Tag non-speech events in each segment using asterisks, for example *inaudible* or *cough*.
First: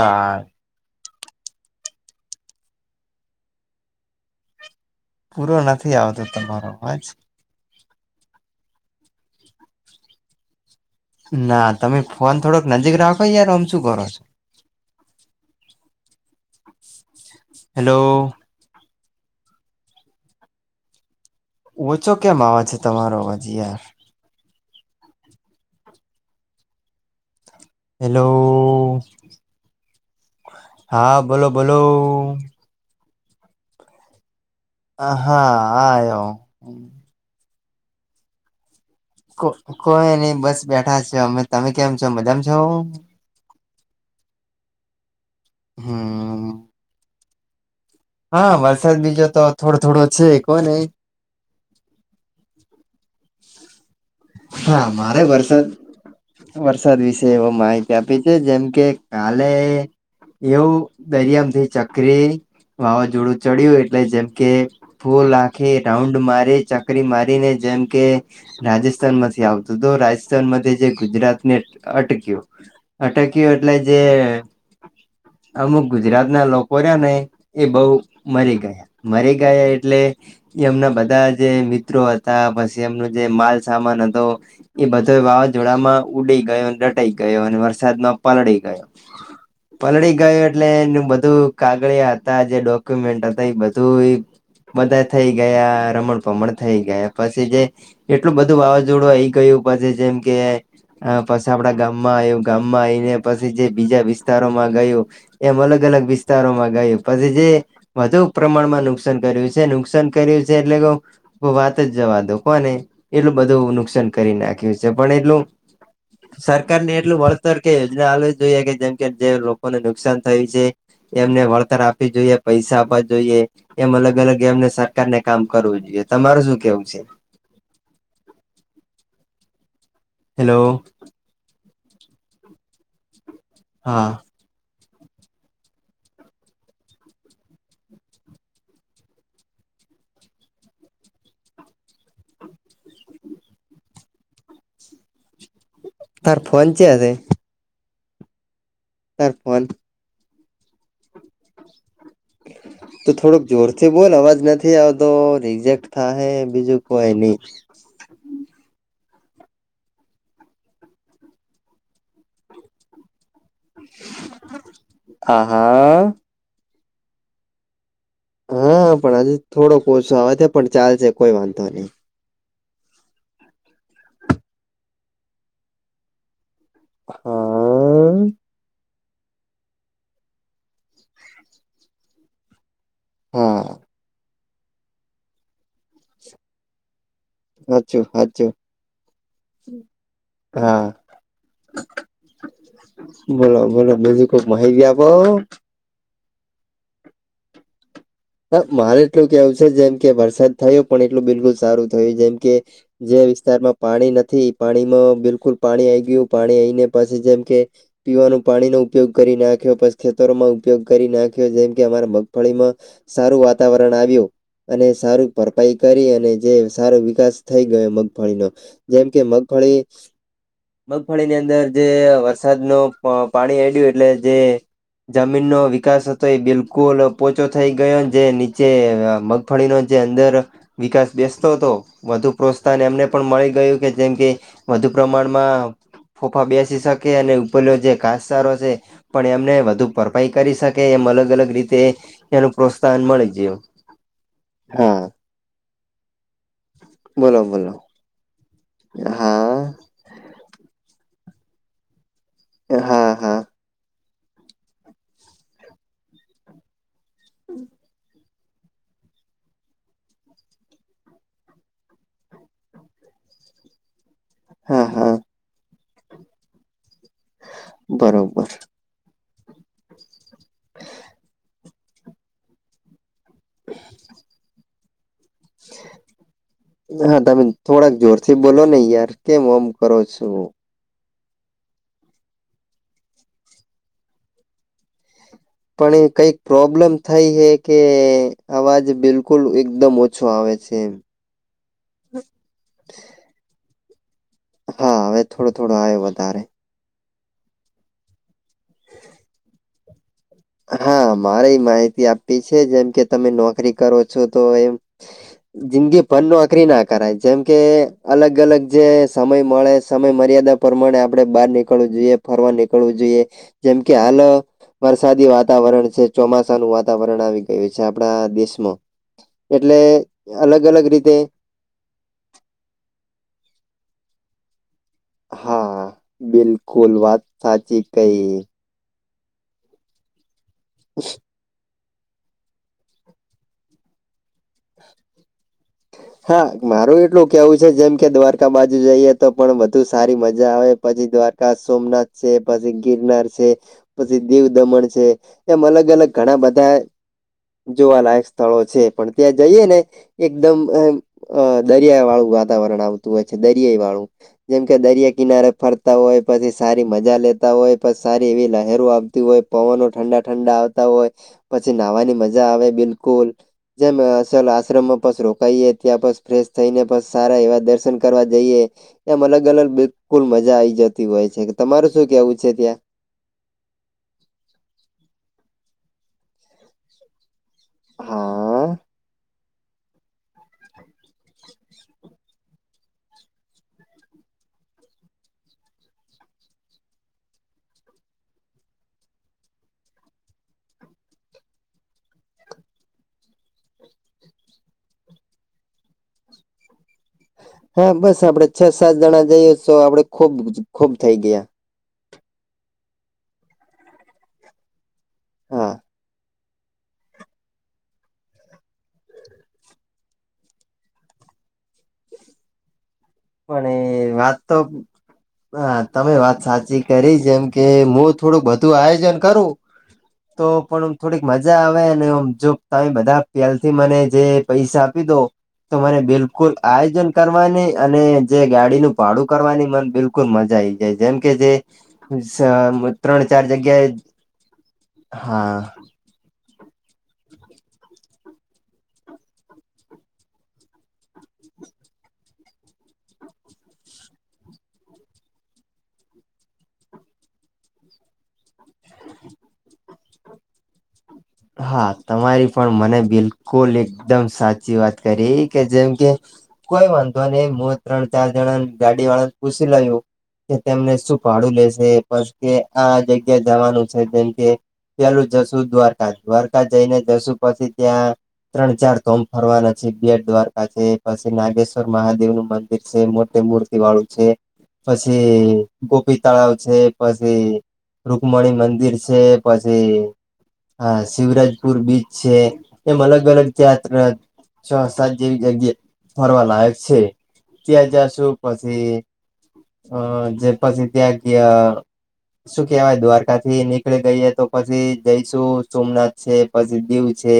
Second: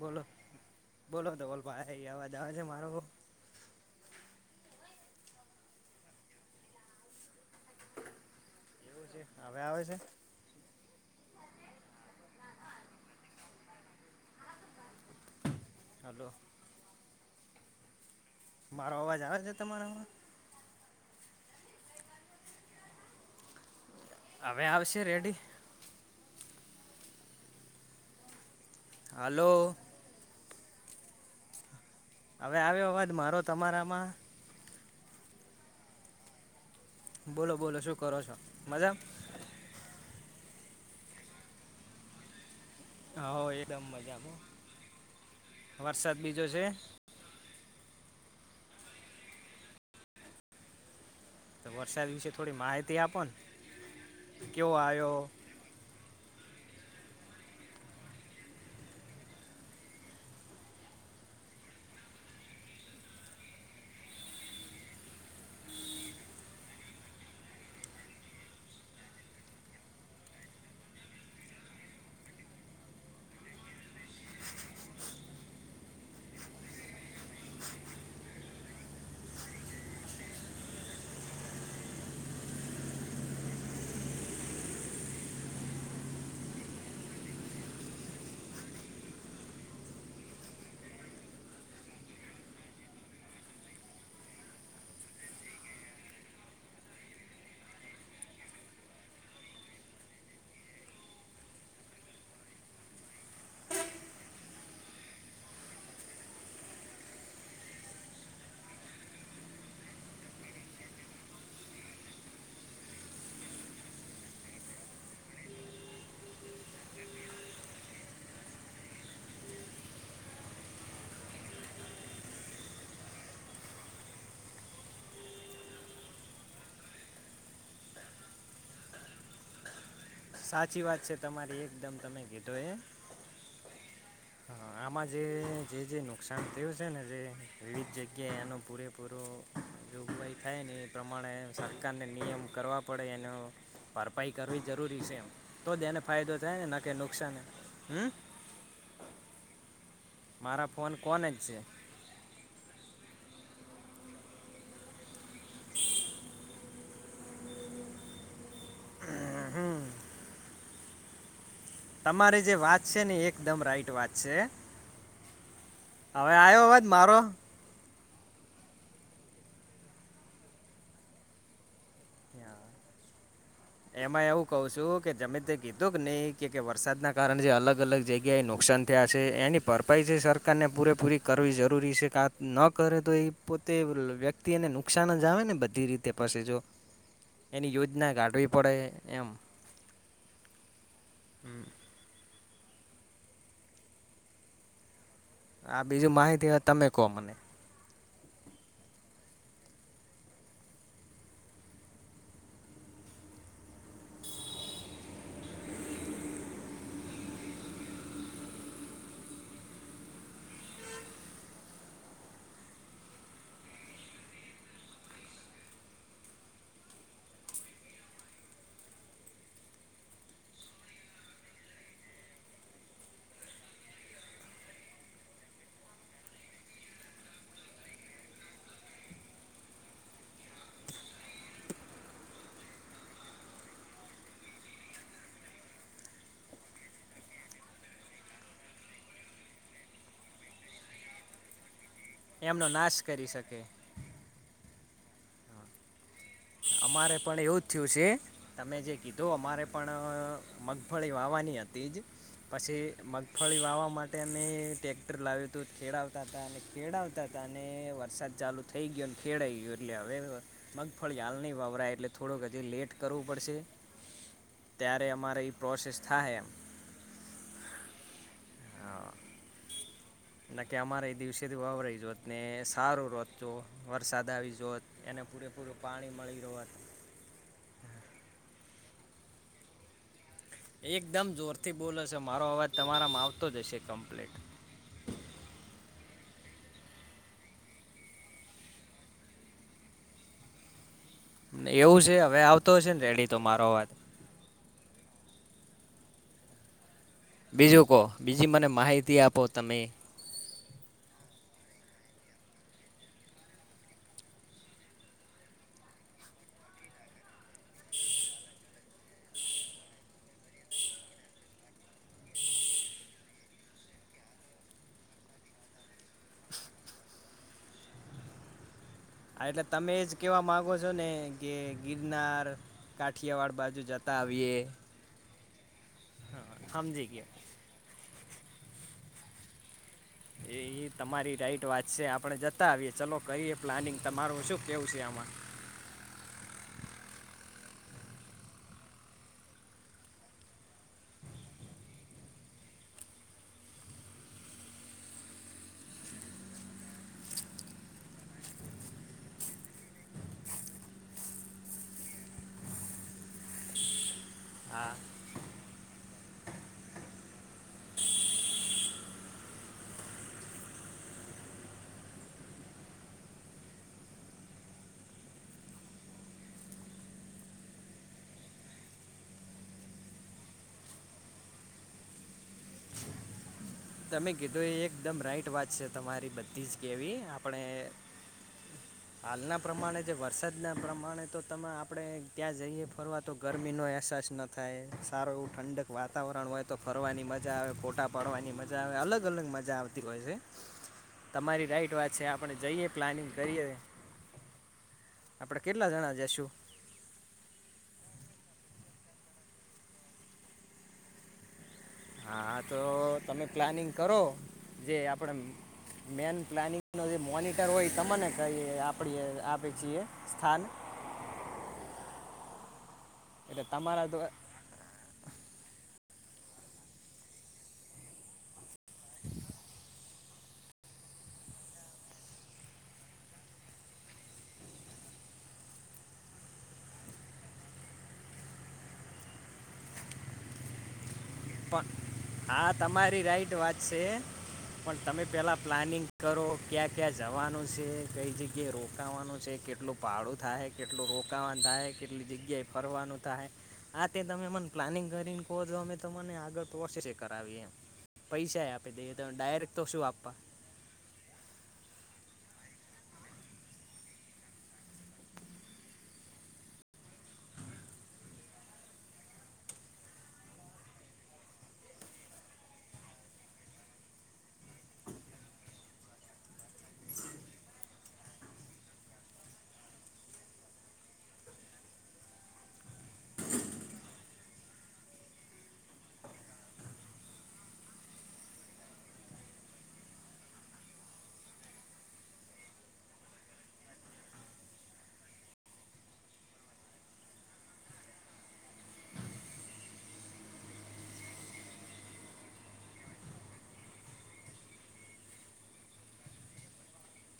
બોલો બોલો ધવલ ભાઈ અવાજ આવે છે મારો.? પૂરો નથી આવતો તમારો અવાજ. હવે આવે છે.? ના તમે ફોન થોડોક નજીક રાખો યાર આમ શું કરો છો.? હા પપ્પા હાલો.? હેલો.? મારો અવાજ આવે છે તમારા.? ઓછો કેમ આવે છે તમારો અવાજ યાર.? હવે આવશે રેડી.? હેલો.? હાલો. ! હા બોલો બોલો? હવે આવ્યા અવાજ મારો તમારામાં? હ હા આયો બોલો બોલો શું કરો છો મજા? કોઈ નહી બસ બેઠા છ અમે તમે કેમ છો મજામાં છો? હો એકદમ મજામાં, વરસાદ બીજો હમ છે? હા વરસાદ બીજો તો થોડો થોડો છે કો ને તો વરસાદ વિશે થોડી માહિતી આપો કેવો હા આવ્યો મારે વરસાદ વરસાદ વિશે એવ માહિતી આપી છે, જેમ કે કાલે એવું દરિયામ થી ચકરી વાવાઝોડું ચડ્યું એટલે જેમ કે ફો લાખી રાઉન્ડ મારી ચકરી મારીને જેમ કે રાજસ સ્થાન માંથી આવતું તો રાજસ્થાન માંથી જે ગુજરાત ને અ અટક્યો અટક્યું એટલે જે અમુક ગુજરાત ના લોકો રહ્યા ને એ બઉ મરી ગયા. મરી ગયા એટલે એમના બધા જે મિત્રો હતા પછી એમનો જે માલ સામાન તો એ બધો વાવાઝોડામાં ઉડી ગયો ડટાઈ ગયો અને વરસાદમાં પલળી ગયો. *inaudible* પલળી ગયો એટલે એનું બધું કાગળિયા હતા જે ડોક્યુમેન્ટ હતા એ બધુંય બધા થઈ ગયા રમણ ભમણ થઈ ગયા પછી જે એટલું બધું વાવાઝોડું આઇ ગયું, પછી જેમ કે હ પછી આપડા ગામમાં આયુ ગામમાં આઈને પછી જે બીજા વિસ્તારોમાં ગયુ. એમ અલગ અલગ વિસ્તારોમાં ગયું પછી જે વધુ પ્રમાણમાં નુકસાન કર્યું છે, નુકસાન કર્યું છે, એટલે કે વાત જ જવા દો કો ને એટલું બધું નુકસાન કરી નાખ્યું છે, પણ એટલુ સરકારને એટલું વળતર કે યોજના આલુ જોઈએ કે જેમ કે જે લોકોને નુકસાન થયું છે. એમને વળતર આપવી જોઈએ પૈસા આપવા જોઈએ. એમ અલગ અલગ એમને સરકારને કામ કરવું જોઈએ તમારુ શું કેવું છે. હેલો સાચી વાત છે તમારી એકદમ તમે કીધો એ હા આમાં જે જેજે નુકસાન થયું છે ને જે વિવિધ જગ્યાએ એનો પૂરેપૂરો જોગવાઈ થાય ને એ પ્રમાણે સરકારને નિયમ કરવા પડે એનો ભારપાઈ કરવી જરૂરી છે એમ તો જ એને ફાયદો તાર થાય ને ફોન ના કે ચ્યાં સે નુકસાન હમ તરફોન મારા ફોન કોન જ છે. તું થોડોક જોરથી બોલ અવાજ નથી આવતો રિઝેક્ટ થાય બીજું કોઈ નહી. હમ તમારી જે વાત છે ને એકદમ રાઈટ વાત છે. હા હવે આવ્યો અવાજ મારો? હા પણ હજુ થોડો ઓસો અવાજે પણ ચાલશે કોઈ વાંધો નહી. હા એમાં એવું કઉ છું, કે જમે તે કીધું કે નહી કે વરસાદના કારણે જે અલગ અલગ હા જગ્ ગ્યાએ નુકસાન થયા છે એની ભરપાઈ જે સરકારને પૂરેપૂરી કરવી જરૂરી છે, કા ન કરે તો એ હા પોતે વ્ય ક્તિ નુકસાન જ આવે ને બધી રીતે પસેજો એની હાચું યોજના ગાઢવી. હાચું એમ હા બોલો બોલો બીજું કાંક માહિતી આપો આ બીજું માહિતી આ તમે કહો મને હ મારે એટલું કેવું છે, જેમ કે વરસાદ થયો પણ એટલું બિલકુલ સારું થયું જેમ કે જે વિસ્તારમાં પાણી નથી પાણીમાં બિલકુલ પાણી આઈ ગયું પાણી આઈને પછી જેમ કે પીવાનું પાણીનો ઉપયોગ કરી નાખ્યો, પછી ખેતરોમાં ઉપયોગ કરી નાખ્યો, જેમ કે અમારા મગફળીમાં સારું વાતાવરણ આવ્યું. અને સારું ભરપાઈ કરી અને જે સારો વિકાસ થઈ ગયો મગફળીનો. જેમ કે મગફળી મગફળી ની અંદર જે વરસાદ નુ પાણી અડ્યું એટલે જે જમીનનો વિકાસ હતો એ બિલકુલ પોચો થઈ ગયો જે નીચે મગફળીનો જે અંદર વિકાસ બેસતો હતો વધુ પ્રોત્સાહન એમને પણ મળી ગયું કે જેમ કે. વધુ પ્રમાણમાં ફોફા બેસી શકે અને ઉપરલો જે ઘાસચારો છે. પણ એમને વધુ ભરપાઈ કરી શકે એમ અલગ અલગ રીતે એનું એમનો નાશ પ્રોત્સાહન કરી મળી ગયું શકે હા. અમારે બોલો પણ એવું જ બોલો થયું છે તમે જે કીધું અમારે હા પણ. મગફળી વાવાની હતી જ પછી હા મગ હા મગફળી વાવવા માટે અમે ટેક્ટર લાવ્યું હતું ખેડાવતા હતા અને ખેડાવતા હતા અને વરસાદ ચાલુ. થઈ ગયો ને તેડાએ ગયો એટલે હવે. ફળી હાલ નહીં વાવરાય એટલે થોડુંક હજી લેટ કરવું પડશે. હા ત્યારે હા અમારે ઈ પ્રોસેસ થાય એમ. બરોબર. હા ન કે અમારે એ દિવસેથી વવરાઈ જોત ને સારું રત. જો વરસાદ આવી જોત એને પૂરેપૂરું પાણી મળી જોત. હા તમે થોડાક જોર થી બોલો ને યાર કેમ ઓમ કરો છો. એકદમ જોરથી બોલો છે મારો અવાજ તમારામાં આવતો જ હશે કમ્પ્લીટ. પણ એ કઈક પ્રોબ્લેમ થઈ હે કે અવાજ બિલકુલ એકદમ ઓછો આવે છે એ. એવું છે હવે આવતો હશે ને રેડી તો મારો અવાજ. હા હવે થોડો થોડો આવયો વધારે. બીજું કહો બીજી મને માહિતી આપો તમે. હા મારે માહિતી આપી છે જેમ કે તમે નોકરી કરો છો તો એમ. જિંદગી ભર નીકરી ના કરાય જેમ કે અલગ અલગ જે સમય મળે સમય મર્યાદા પ્રમાણે આપડણે બહાર નીકળવું જોઈએ ફરવા નીકળવું જોઈએ જેમ કે હાલ. વરસાદી વાતાવરણ છે ચોમાસાનું વાતાવરણ આવી ગયું છે આપણા દેશમાં. હા એટલે તમે એજ કેવા અલગ માંગો અલગ છો ને. રીતે કે ગિરનાર કાઠિયાવાડ બાજુ જતા આવીએ. હા બિલકુલ સમજી વાત ગયા સાચી કઈ. એ ઈ તમારી રાઈટ વાત. છે આપણે જતા આવીએ ચલો કરીએ પ્લાનિંગ તમારું શું કેવું છે આમાં. હા મારું એટલું કેવું છે જેમ કે દ્વારકા બાજુ જઈએ તો પણ વધુ સારી મજા આવે. પછી દ્વારકા સોમનાથ છે પછી ગિરનાર છે. પછી દીવ દમણ છે એમ અલગ અલગ ઘણા બધા. જોવાલાયક સ્થળો છે પણ ત્યાં જઈએ ને. એકદમ એમ દરિયા વાળું વાતાવરણ આવતું હોય છે દરિયાઈ વાળું. જેમ કે હા દરિયા કિનારે ફરતા હોય પછી સારી મજા લેતા હોય પછી સારી એવી લહેરો આવતી હોય. પવનો ઠંડા ઠંડા આવતા હોય પછી નાહવાની મજા આવે બિલકુલ. જેમ અસલ આશ્રમ. બસ રોકાઈએ ત્યાં બસ ફ્રેશ થઈ ને બસ સારા એવા દર્શન કરવા જઈએ. એમ અલગ અલગ બિલકુલ મજા આઈ જતી હોય છે તમારું શું કેવું છે ત્યાં. તમે કીધું એ એકદમ રાઈટ વાત છે તમારી બધી જ કેવી. પણ હા એ હાલના. પ્રમાણે જે વરસાદના પ્રમાણે તો તમે આપણે ત્યાં જઈએ ફરવા તો ગરમીનો અહેસાસ નથી થતો. થાય સારું એવું ઠંડક વાતાવરણ હોય તો ફરવાની મજા આવે ફોટા પાડવાની મજા. અલગ અલગ મજા આવતી હોય છે. તમારી રાઈટ વાત છે આપણે જઈએ પ્લાનિંગ કરીએ. આપણે કેટલા જણા જઈશું. હા બસ આપણે છ સાત જણા જઈએ તો આપણે ખુબ ખુબ થઇ ગયા. હા તો તમે પ્લાનિંગ કરો જે આપણે. હા. મેન પ્લાનિંગ નો જે મોનિટર હોય તમને કરીએ. *inaudible* પણ વાત તો. હા તમે વાત સાચી કરી જેમ કે હું થોડુંક વધુ આયોજન કરું. તો પણ થોડીક મજા આવેને જો તમે બધા પહેલે થી મને જે. પૈસા આપી દો તો મને બિલકુલ આયોજન કરવાને. અને જે ગાડીનું ભાડું કરવાની મન બિલકુલ મજા આઈ જાય જેમ કે જે. પણ હા તમારી ત્રણ ચાર રાઈટ વાત જગ્યાએ છે, પણ તમે પેલા હા પ્લાનિંગ કરો ક્યાં ક્યાં જવાનું છે, કઈ જગ્યા રોકાવાનું છે, કેટલું ભાડું થાય, કેટલું રોકાવાનું થાય કેટલી જગ્યાએ ફરવાનું થાય, હા તે તમે અમને પ્લાનિંગ કરીને કહો છો. અમે તો મને આગળ પ્રોસેસ કરાવી એમ પૈસા આપી દઈએ. તો ડાયરેક્ટ તો શું આપવા હા તમારી પણ મને બિલકુલ એકદમ સાચી વાત કરી કે જેમ કે કોઈ વાંધો નહી હું ત્રણ ચાર જણા ગાડી વાળા પૂસી તો લઉ. કે તેમને શું ફાડું લેશે પસ કે આ જગ્યા જવાનું છે જેમ કે પેલું જશું દ્વારકા. દ્વારકા જઈને જશુ પછી ત્યાં ત્રણ ચાર ગોમ ફરવાના છે બેટ દ્વારકા છે પછી નાગેશ્વર મહાદેવ નું મંદિર છે મોટી મૂર્તિ *unintelligible* છે પછી ગોપી તળાવ છે પછી રુકમણી મંદિર છે. પછી હા શિવરાજપુર બીચ છે. એમ અલગ અલગ જાત્રા છ સાત જેવી જગ્યા ફરવા લાયક છે. ત્યાં જશું પછી અ જે પછી ત્યાં ગયા શું કહેવાય દ્વારકા થી નીકળી ગઈએ તો પછી જઈશું. સોમનાથ છે પછી દીવ છે.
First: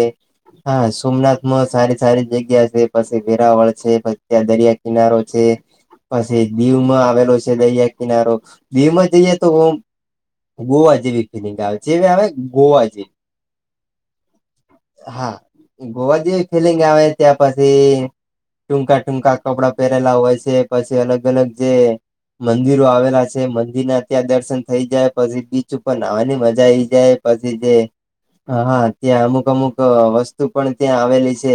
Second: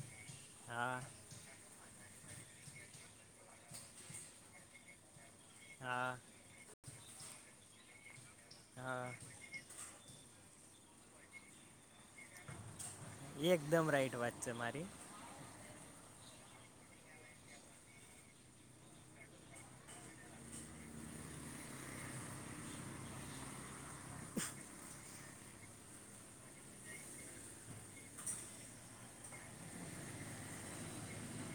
હા સોમનાથ માં સારી સારી જગ્યા છે, પછી વેરાવળ છે, પછી ત્યાં દરિયા કિનારો છે. હા પછી દીવ માં આવેલો છે દરિયા કિનારો. દીવ હા માં જઈ એ તો ઓમ ગોવા જેવી ફિલિંગ આવે જેવી આવે ગોવા જેવી. એકદમ રાઈટ વાત છે મારી. હા ગોવા જેવી ફિલિંગ આવે ત્યાં પછી. ટૂંકા ટૂંકા કપડાં પહેરેલા હોય છે. પછી અલગ અલગ જે મંદિરો આવેલા છે મંદિર ના ત્યાં દર્શન થઇ જાય પછી બીચ ઉપર નાહવાની મજા આઈ જાય. પછી જે હા ત્યાં અમુક અમુક વસ્તુ પણ ત્યાં આવેલી છે.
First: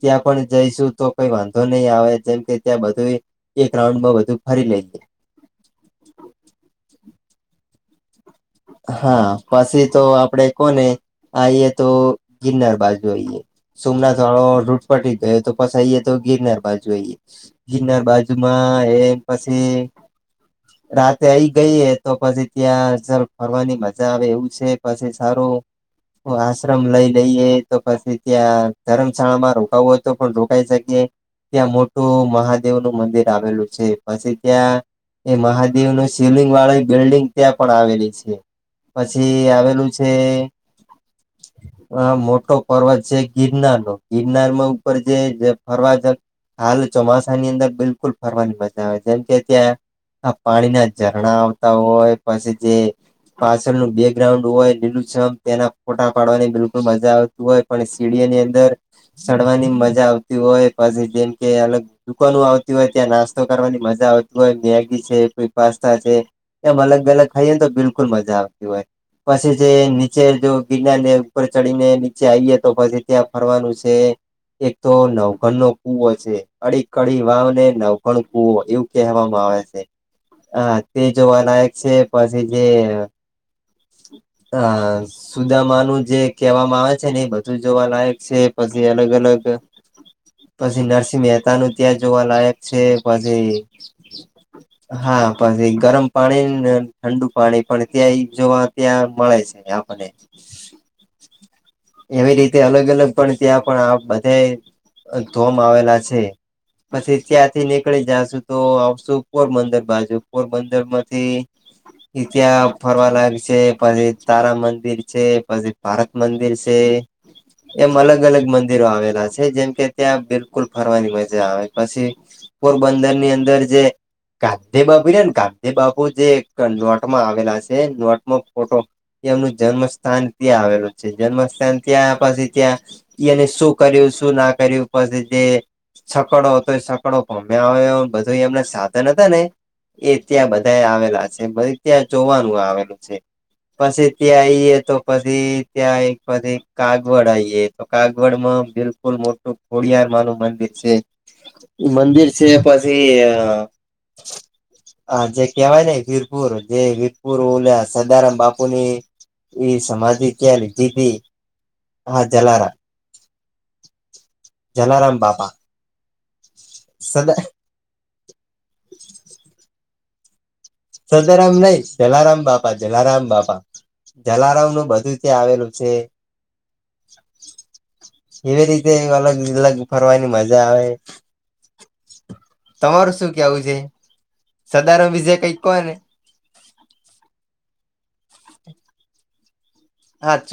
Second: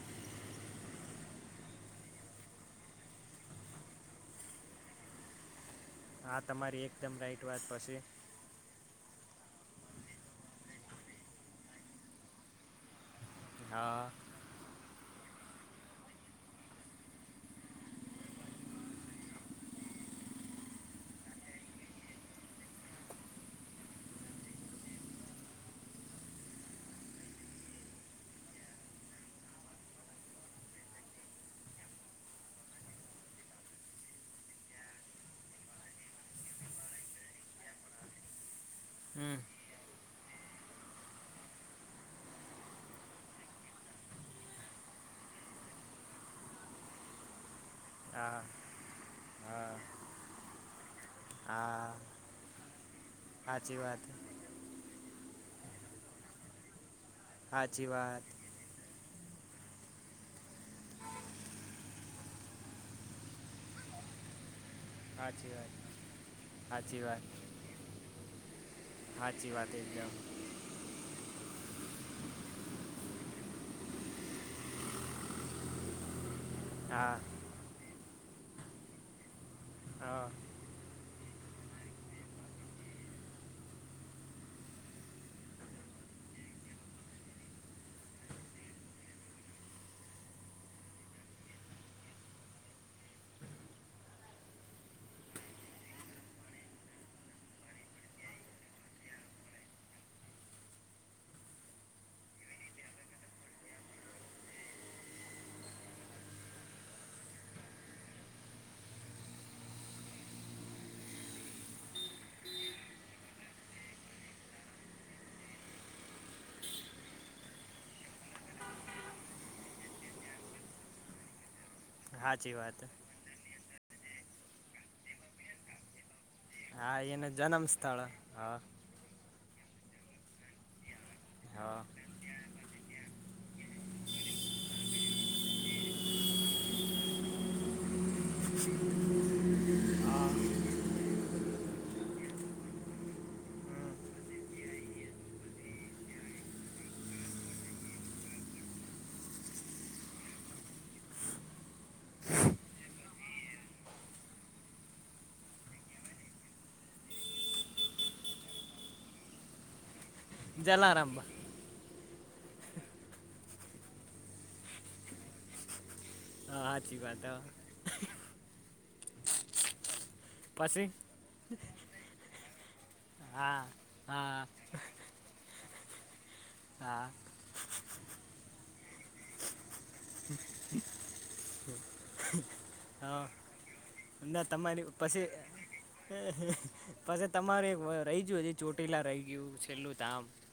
ત્યાં પણ જઈશું તો કઈ વાંધો નહી આવે. જેમ કે ત્યાં બધું એ એક રાઉન્ડ માં બધું ફરી લઈ લઈએ. હા તમારી એકદમ રાઈટ વાત પછી. હા પછી તો આપણે કોને આઈએ તો ગિરનાર બાજુ જોઈએ. હા સોમનાથ વાળો રૂટ પટી ગયો તો પસી આઈએ તો ગિરનાર બાજુ આઈએ. ગિરનાર બાજુ માં એ પછી રાતે આવીઈ ગઈએ તો પછી ત્યાં સર ફરવાની મજા આવે એવું છે પછી સારું. આશ્રમ લઈ લઈએ તો પછી ત્યાં ધર્મશાળામાં રોકાવું હોય તો પણ રોકાઈ શકીએ. ત્યાં મોટું મહાદેવ નું મંદિર આવેલું છે. પછી ત્યાં તે મહાદેવ નુ શિવલીંગ વાળા બિલ્ડિંગ ત્યાં પણ આવેલી છે. પછી આવેલું છે. હ. હા મોટો પર્વત છે. ગિરનારનો ગિરનારમાં ઉપર જે ફરવા જ હાલ ચોમાસાની અંદર બિલકુલ હા ફરવાની મજા આવે. જેમ કે ત્યાં હા આ પાણીના ઝરણા આવતા હા હોય પછી જે. પાછળ સાચી નું વાત બેકગ્રાઉન્ડ હોય લીલૂછમ તેના ફોટા પાડવાની બિલકુલ મજા આવે. હોય પણ સાચી વાત સીડીની અંદર ચડવાની મજા આવતી હોય. પછી જેમ કે અલગ દુકાનો આવતી હોય ત્યાં નાસ્તો કરવાની મજા આવતી હોય સાચી ત્યાં વાત પાસ્તા છે એમ સાચી અલગ વાત અલગ ખાઈએ તો બિલકુલ મજા આવતી હોય સાચી પછી જે વાત એકદમ નીચે જેઓ ગિરનારને ઉપર ચડીને નીચે આવીએે તો પછી ત્યાં ફરવાનું છે. એક તો નવકણનો કૂવો છે અડી હા કડીવાવ ને નવકણ કુવો એવું કહેવામાં આવે છે. હા. હા તે જોવા લાયક છે પછી જે હા. સુદામાનું જે કહેવામાં આવે છે ને એ બધું જોવા લાયક છે પછી અલગ અલગ પછી નરસિંહ મહેતાનુ ત્યાં જોવા લાયક છે પછી હા પછી ગરમ પાણીને ઠંડુ પાણી પણ ત્યાં ઈ જોવા ત્યાં મળે છે આપને એવી રીતે અલગ અલગ પણ ત્યાં પણ આ બધા ધોમ આવેલા છે પછી ત્યાંથી નીકળી જશું તો આવશું પોરબંદર બાજુ પોરબંદર માંથી ત્યાં ફરવા લાયકછે પછી તારા મંદિર છે પછી ભારત મંદિર છે તે એમ અલગ અલગ મંદિરો આવેલા છે જેમ કે ત્યાં બિલકુલ ફરવાની મજા આવે પછી સાચી વાત પોરબંદરની અંદર જે ગાંધી બાપુ છે ને ગાંધી બાપુ જે હા નોટમાં એનું આવેલા જન્મ છે સ્થળ નોટમાં હા ફોટો એમનું જન્મ સ્થાન ત્યાં આવેલું છે જન્મ સ્થાન હા ત્યાં પછી ત્યાં એને શું કર્યું શું ના કર્યું પછી જે છકડો હતો છકડો ગોમ્યો આવ એ બધું એમને સાધન હતા ને એ હા ત્યાં બધા આવેલા છેપછી ત્યાં જોવાનું આવેલું છે પછી ત્યાં આઈએ તો પછી ત્યાં પછી કાગવડ આઈયે તો કાગવડ માં બિલકુલ મોટું ખોડિયારમાં નું મંદિર છે મંદિર છે પછી હા જે કેવાય ને વીરપુર જે વીરપુર ઓલ્યા સદારામ બાપુની એ સમાધિ ત્યાં લીધી જલારામ તી બા હા જલારા જલારામ બાબા હા સાચચી વાત હ પછી સદારામ નહી જલારામ બાપા જલારામ હા બાપા હા જલારામ નું બધું ત્યાં આવેલું છે હા એવે રીતે અલગ અલગ ફરવાની મજા આવે તમારું હા શું કેવું છે ના તમારી સદારામ પછી વિશે કઈ ક્યોને પછી તમારે એક રહી ગયું ચોટીલા રહી ગયું છેલ્લું ધામ હા ચો